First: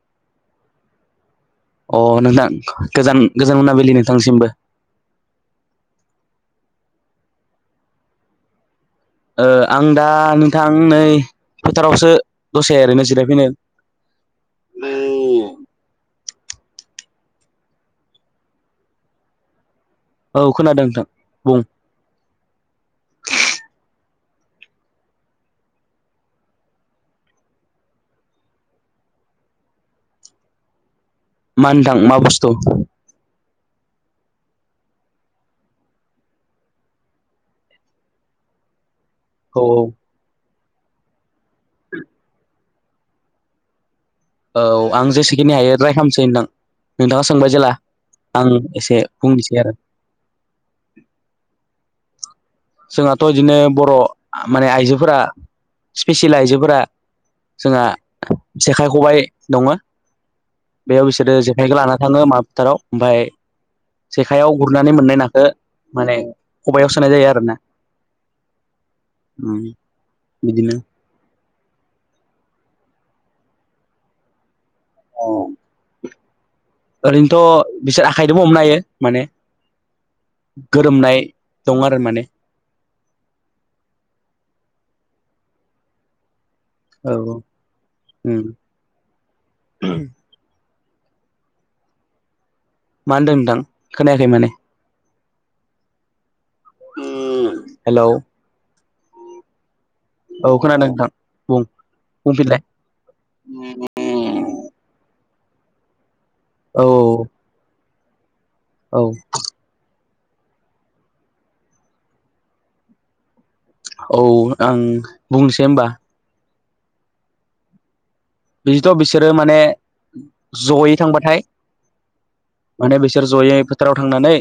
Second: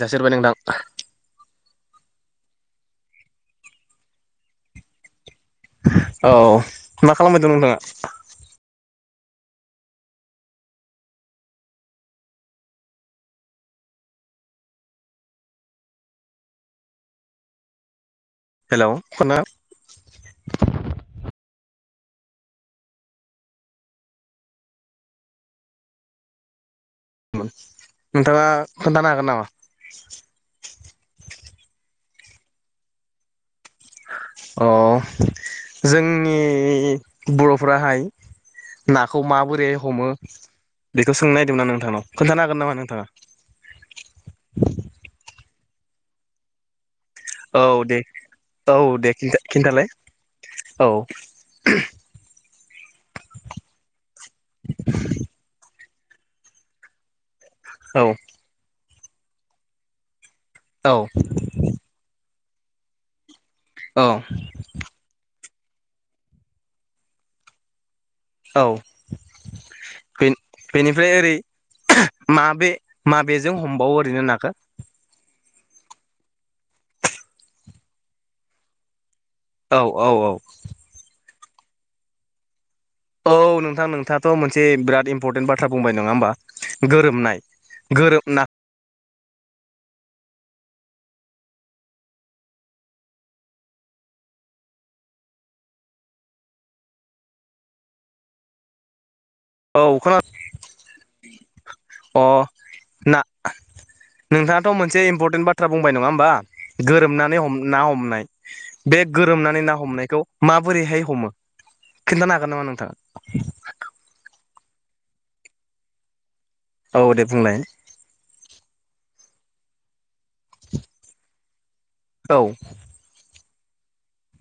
दासो एरबाय नोंथां, अ नोंथां गोजान गोजान मोनाबिलि नोंथांसिमबो, औ मा खालामबाय दं नोंथाङा? ओ आं दा नोंथां नै, फोथारावसो दसे ओरैनो जिरायफैनो [unintelligible] हेलौ खना, औ खोनादों नोंथां बुं नोंथाङा खोन्थानो हागोन नामा मुसथ' [unintelligible] अ जोंनि बर'फ्राहाय नाखौ औ माबोरै हमो बेखौ सोंनो नागिरदोंमोन ना नोंथांनाव खोन्थानो हागोन नामा नोंथ कथा [unintelligible] औ आं जेसेखिनि हायो राय खालामसै होनदां नोंथाङा सोंबाय जेला औ दे आं औ एसे दे बुंनोसै आरो। खिन्थालाय औ जोंहाथ' बिदिनो बर' माने आइजोफोरा स्पेसियेल आइजोफोरा जोंहा औ जेखाइ खबाय दङ औ बेयाव बिसोरो जेखाइखौ लाना थाङो माबा फोथाराव ओमफ्राय औ जेखायाव गुरनानै मोननाय नाखौ माने खबायाव सोनाय जायो आरोना औ उम बिदिनो बेनिफ्राय ओरै माबे माबेजों हमबावो ओरैनो नाखौ ओरैनोथ' बिसोर आखाइजोंबो हमनो हायो। माने औ औ औ गोरोमनाय दं आरो माने औ नोंथां नोंथाङाथ' मोनसे बिराद इम्परटेन्ट बाथ्रा बुंबाय नङा होनबा उम गोरोबनाय गोरोबना [inaudible] मा होनदों नोंथां खोनायाखै माने उम हेलौ औ खोना औ खोनादों नोंथां बुं अ बुंफिनलाय ना नोंथाङाथ' मोनसे इम्पर बाथ्रा बुंबाय नङा होमबा औ गोरोमनानै ना हमनाय बे औ गोरोमनानै ना हमनायखौ माबोरैहाय हमो खिन्थानो हागोन नामा नोंथाङा औ आं बुंनोसै होनबा औ दे बुंलाय बिदिथ' बिसोरो माने जयै थांबाथाय औ माने बिसोर जयै फोथाराव थांनानै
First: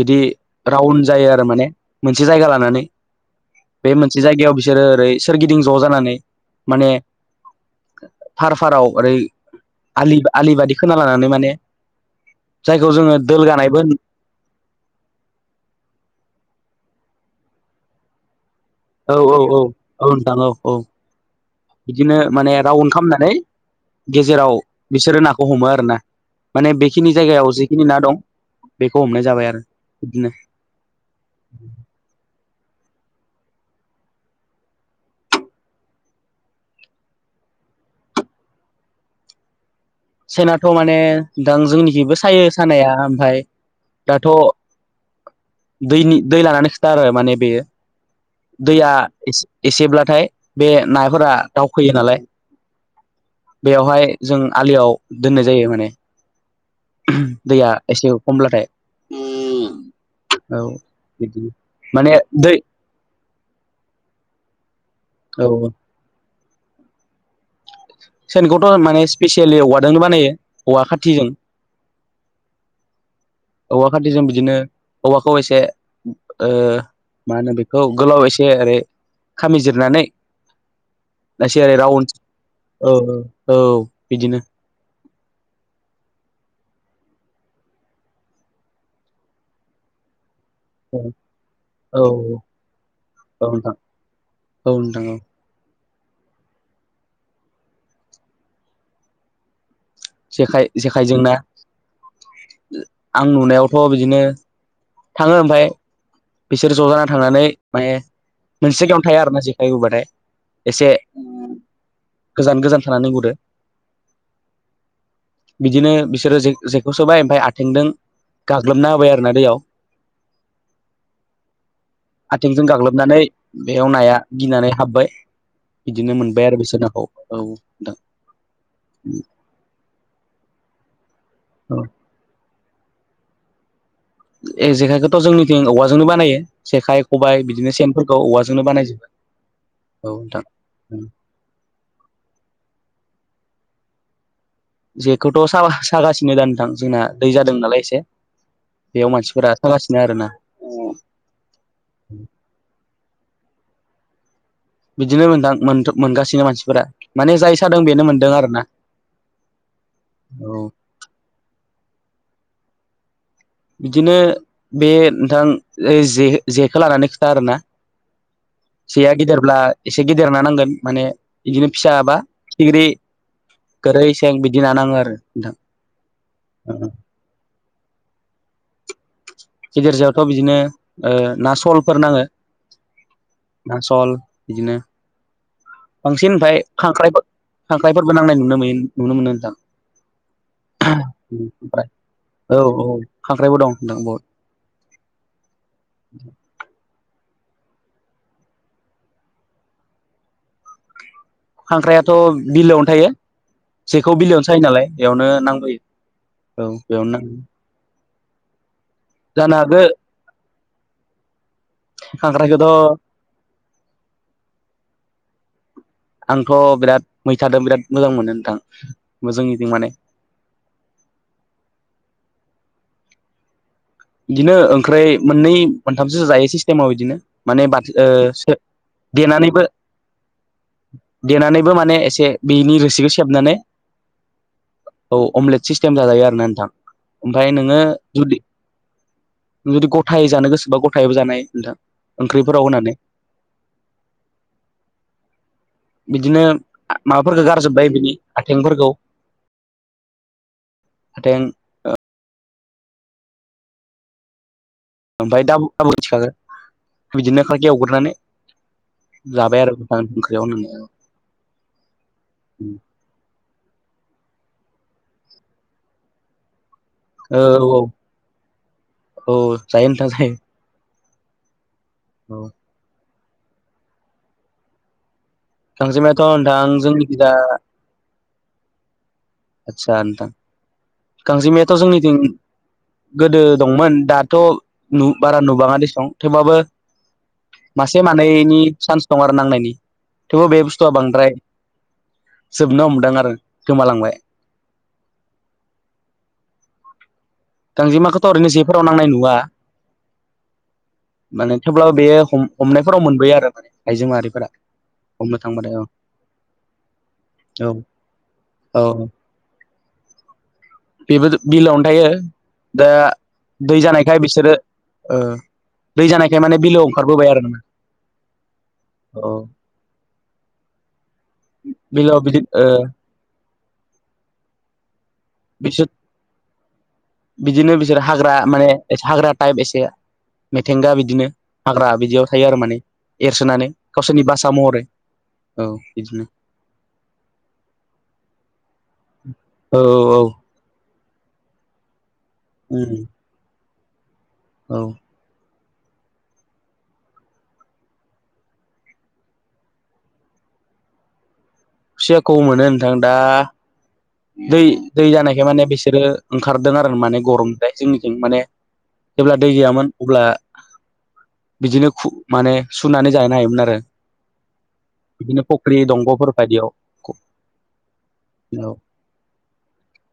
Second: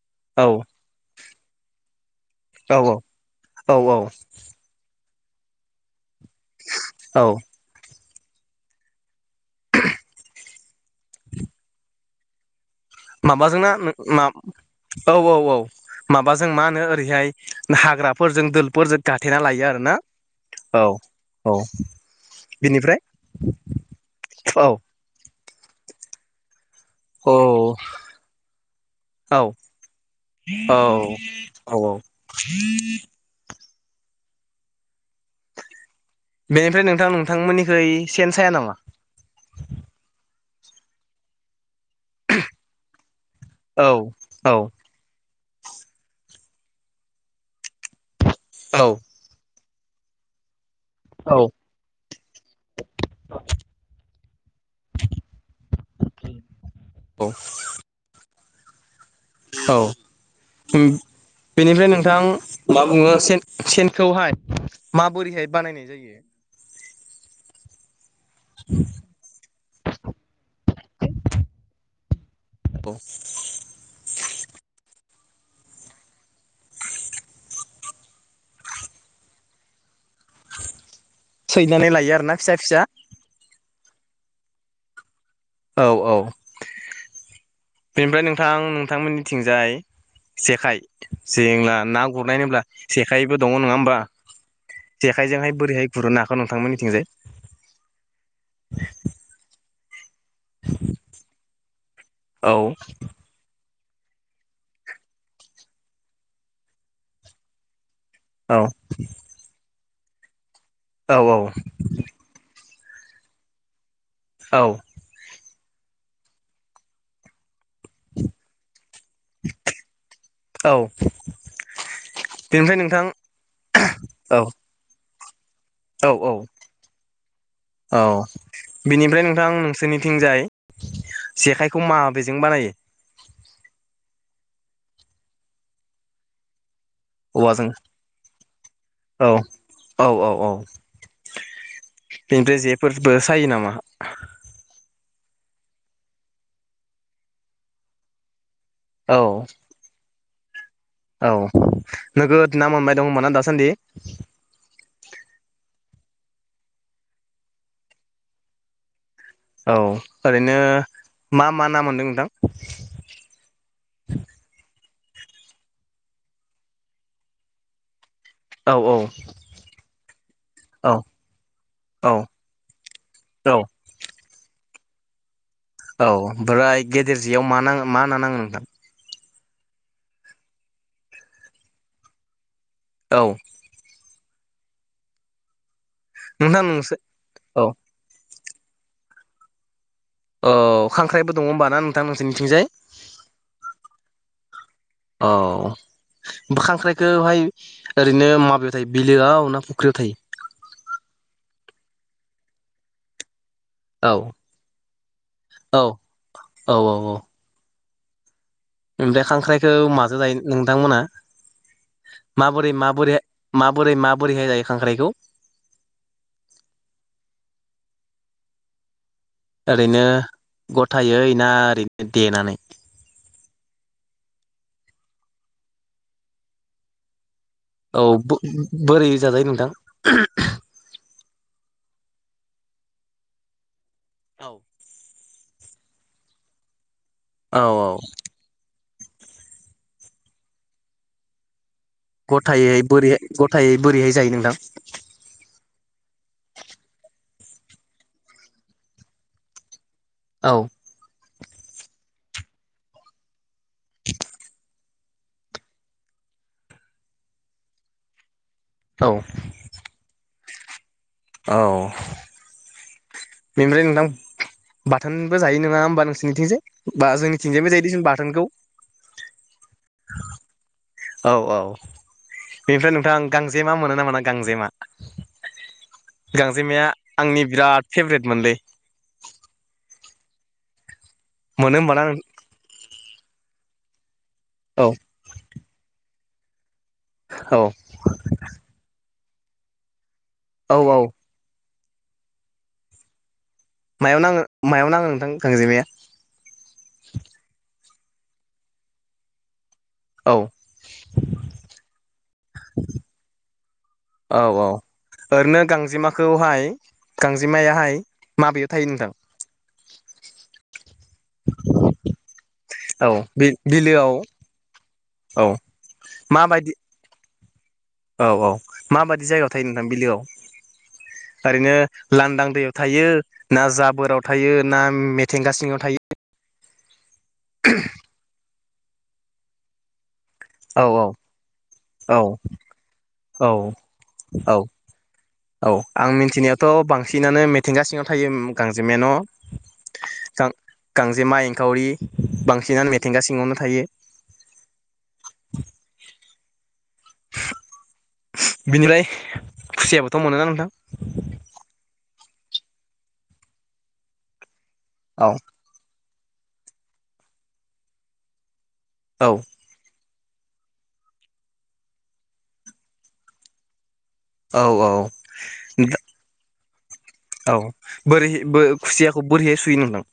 बिदि औ रावन्ड जायो आरो माने मोनसे जायगा औ लानानै औ बे औ मोनसे जायगायाव बिसोरो ओरै सोरगिदिं ज' जानानै माने औ फार फाराव ओरै आलि आलि बादि खोना लानानै माने जायखौ जोङो माबाजोंना दोलगानायबो मा औ औ औ माबा जों मा होनो ओैहाय हाग्राफोरजों दोलफोरजों औ औ गाथेना औ लायो आरोना औ नोंथां औ औ औ बिदिनो माने रावन्द बिनिफ्राय खालामनानै गेजेराव औ बिसोरो ना हमो आर ना माने बेखिनि औ जायगायाव जिखिनि ना दं बेखौ हमनाय औ जाबाय आरो बिदिनो ह [unintelligible] बेनिफ्राय नोंथां नोंथांमोननिख सेन साया नामा सेनाथ' माने दां जोंनि जेबो सायो सानाया ओमफ्राय औ दाथ' औ दैनि दै लानानै खोथा आरो माने बेयो औ दैया एसेब्लाथाय बे नाफोरा औ दाउ फैयो नालाय बेवहाय जों आलियाव दोननाय जायो माने दैया एसे खमब्लाथाय औ औ बिदिनो बेनिफ्राय माने नोंथां दै मा बुङो सेनखौहाय औ माबोरैहाय औ बानायनाय जायो। सेनखौथ' माने स्पिेसियेलि औवाजोंनो बानायो औवा खाथिजों औ औवा खाथिजों बिदिनो औवाखौ एसे ओ मा होनो बेखौ गोलाव एसे ओरै खामिजिरनानै एसे ओरै सैनानै राउन्ड लायो आरोना फिसा फिसा औ औ औ बिदिनो औ औ बेनिफ्राय नोंथां नोंथांमोननिथिंजाय जेखाइ औ जेब्ला औ ना गुरनाय होनब्ला जेखाइबो औ दङ नोंथां नङा होमबा औ नोंथां औ जेखायजोंहाय बोरैहाय गुरनो हागौ नोंथांमोननिथिंजाय जेखाय जेखाइजोंना औ आं नुनायावथ' बिदिनो थाङो ओमफफ्राय बिसोर ज' जानानै थांनानै माने औ मोनसे गेयावनोथाय आरोना जेखाय हबाथाय एसे औ गोजान गोजान थानानै गुरो औ बिदिनो बिसोरो जे जेखौ सोबाय ओमफ्राय आ थेंदों गाग्लोबना होबाय आरोना दैयाव औ आथिंजों बेनिफ्राय नोंथां गाग्लोबनानै बेयाव नाया औ गिनानै हाब्बाय औ बिदिनो औ मोनबाय आरो बिसोर नाखौ औ नोंथां। औ [inaudible] बिनिफ्राय नोंथां नोंसोरनिथिंजाय जेखाइखौ माबेजों बानायो जेखाइखौथ' जोंनिथि औवाजोंनो बानायो जेखाइ खबाय औवाजों बिदिनो सेनफोरखौ औवाजोंनो बानायजोबो। औ औ नोंथां उम बेनिफ्राय जेफोरबो सायो नामा? जेखौथ' सा सागासिनो दा नथां जोंना दै जादोंमोन नालाय एसे बेयाव औ मानसिफोरा आ थालाासिनो आरो ना औ नोगोद ना मोनबाय दंमोन ना दासान्दि? बिदिनो मोनदां मोनगासिनो मानसिफोरा माने जाय सादों बेनो मोनदों आरोना औ ओरैनो औ मा मा ना मोनदों नोंथां? बिदिनो बे नोंथां जे जेखौ लानानै खोथा आरोना औ औ जेया गिदिरब्ला एसे गिदिर देरना नांगोन औ माने बिदिनो फिसा औ बा फिथिग्रि औ गोरै थेंक बिदि नाानाङो आरो नोंथां औ ओमफ्राय गेदेर जेयाव मा नाङ मा ना नाङो नोंथां? गिदेर जायावथ' बिदिनो ओ ना सलफोर नाङो औ ना सल बिदिनो बांसिन ओमफ्राय नोंथां खां नोंसो औ खांख्राइफोरबो नांनाय नु नो नुनो मोनो नोंथां। औ खांख्राइबो दङ होमबा ना नोंथां औ नोंसोरनिथिंजाय? औ खांख्राइबो दं दों बहुद। औ बा खांख्राय बेखौहाय ओरैनो माबायाव थायो बिलोआव ना फुख्रियाव थायो खांख्रायाथ' बिलोआवनो थायो। जखौ औ बिलोयावनो सायो नालाय बेयावनो नांबोयो औ औ बेयावनो औ नाङो ओमफ्राय खांख्राइखौ माजो जायो नोंथांमोना? खांख्राइखौथ' माबोरै माबोरैाय माबोरै माबोरैहाय जायो खांख्राइखौ? आंथ' बिराद मैथादों बिराद मोजां मोनो नोंथां जोंनिथिं माने ओरैनो गथायै ना ओरैनो देनानै? बिदिनो ओंख्रै मोननै मोनथामसोसो जायो सिस्टेमाव बिदिनो माने औ बाथोन ओ बोरै जाजायो देनानैबो नोंथां? देनानैबो माने एसे बेनि रोसिखौ सेबनानै। औ। औ अमलेट सिस्टेम जाजायो आरो ना नोंथां ओमफ्राय औ नोङो जुदि जुदि गथायै जानो गोसोबा गथायैबो जानाय नोंथां। ओंख्रिफोराव गथायै होनानै बोरैहाय गथायै बोरैहाय जायो नोंथां? बिदिनो माबाफोरखौ गारजोब्बाय बिनि आथिंफोरखौ। औ। [unintelligible] [inaudible] ओमफ्राय दाम दाबो मिथिखागो बिदिनो खाखि एवग्रोनानै जाबाय आरो गोथां ओख्रियाव होननाय। औ। बेनिफ्राय नोंथां बाथोनबो जायो नङा होमबा नोंसोरनिथिंजाय। बा औ जोंनिथिंजाय औ जाहदिसम बाथोनखौ। औ जायो नोंथां जायो औ औ औ बेनिफ्राय नोंथां गांजेमा मोनो नामा ना गांजेमा? गांजेमायाथ' नोंथां गांजेमाया जोंनिखिजा आंनि बिराद फेभरेट मोनलै। सान्थां। गांजेमायाथ' मोनो होमबाना जोंनिथिं नों गोदो दंमोन दा थ' औ बारा नुबाङा दिसं थेवबाबो औ मासे मानैनि सान्स दं आरो नांनायनि थेवबो बे औ बुस्थुआ औ बांद्राय जोबनो हमदों आरो। गोमालांबाय मायाव नाङो मायाव नाङो नोंथां गांजेमाया? [inaudible] [unintelligible] गांजेमा खौथ' ओरैनो जफोराव नांनाय नुआ। औ माने थेवब्लाबो बेयो हमनायफोराव मोनबोयो आरो माने आइजो औ माहारिफोरा। औ हमनो ओरैनो थांबाथाय औ गांजेमाखौहाय औ गांजेमायाहाय माबयाव थायो औ नोंथां? बेबो बिलोआवनो थायो। दा औ बे दै बिलोआव जानायखाय बिसोरो ओ औ दै जानायखाय माने माबायदि बिलोआव ओंखारबो आरो। औ औ माबायदि औ जायगायाव थायो नोंथां बिलोआव? ओरैनो बिलोआव बिदि लांदां ओ दैयाव थायो ना जाबोराव थायो ना म थेंगा सिङायाव बिसोर थायो। बिदिनो बिसोर हाग्रा माने हाग्रा टाइप एसे औ मिथेंगा बिदिनो हाग्रा औ बिदियाव थायो आरो माने। औ एरसोनानै गावसोरनि बासा औ महरै। औ आं मिथिनायाथ' बांसिनानो मिथिंगा सिङाव थायो। औ औ जिमेेन' गजेमा एंखावरि। औ बांसिनानो मिथिंगा सिङावनो थायो। औ। [inaudible] [unintelligible] बिनिफ्राय खुसियाबोथ' मोनोना नोंथां? खुसियाखौ मोनो नोंथां दा दै दै औ जानायखाय माने बिसोरो ओंखारदों आरो माने गरमनिफ्राय जोंनिजों माने औ जेब्ला दै गैयामोन। अब्ला बिदिनो माने सुनानै जानो हायोमोन आरो। औ औ बिदिनो फख्रि दंग'फोर बायदियाव। औ बोरैह औ खुसियाखौ बोरैहाय सुय नोंथां?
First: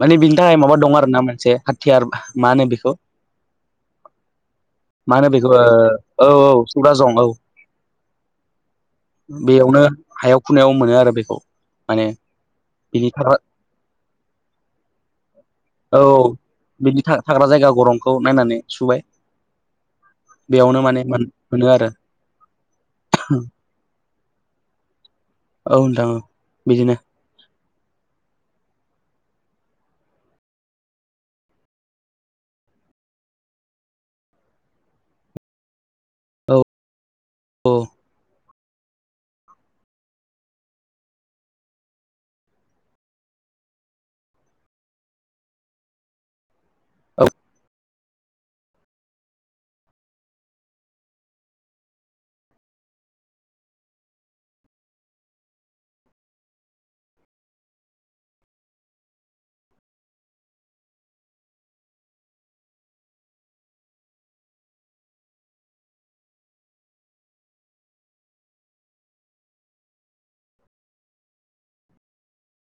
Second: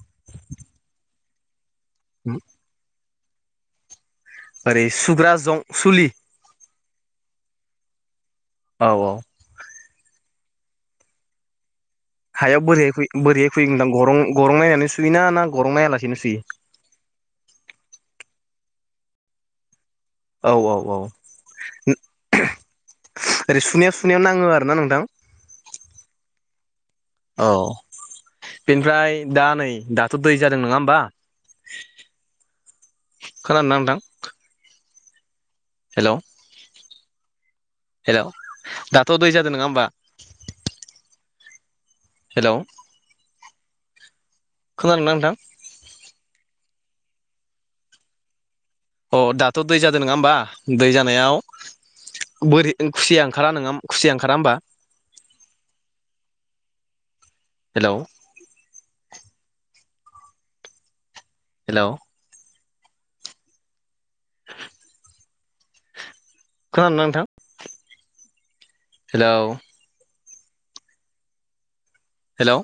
माने बिनि थाखाय माबा दं आर ना मोनसे हाथियार मा होनो बेखौ ओरै मा होनो सुग्रा बेखौ जं सुलि ओ औ औ सुग्रा जं औ। औ औ बेयावनो हायाव खुनायाव मोनो आरो बेखौ। माने हायाव बोरैहाय फै बिनि थाखाय बोरैहाय फैदां गरं? गरं नायानो सुइ ना ना गरं नाया औ लासिनो सुइयो? बिनि थाग्रा जायगा गरंखौ नायनानै सुबाय औ औ बेयावनो औ माने मोनो आरो ओरै सुनायाव सुनायाव नाङो आरो ना नोंथां। औ नोंथां औ बिदिनो। अह। बेनिफ्राय दा नै दाथ' दै जादों नोङा होमबा? खोनादोंना नोंथां? हेल'? औ। औ हेल' दाथ' दै जादो नोङा होमबा? हेल'? खोनादोंना नोंथां? औ। अ दाथ' दै जादों नङा होमबा? दै जानायाव बोरै खुसिया ओंखारा नोङा खुसिया ओंखारा होमबा? [inaudible] हेल'? हेल'? [inaudible] खोनादोंना नोंथां? हेलौ? हेलौ?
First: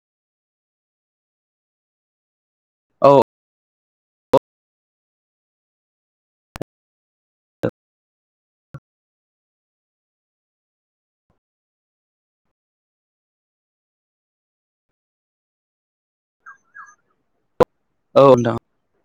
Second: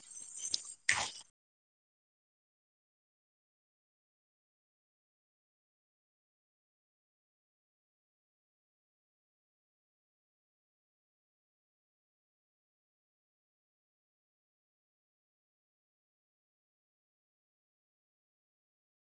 औ। औ नोंथां।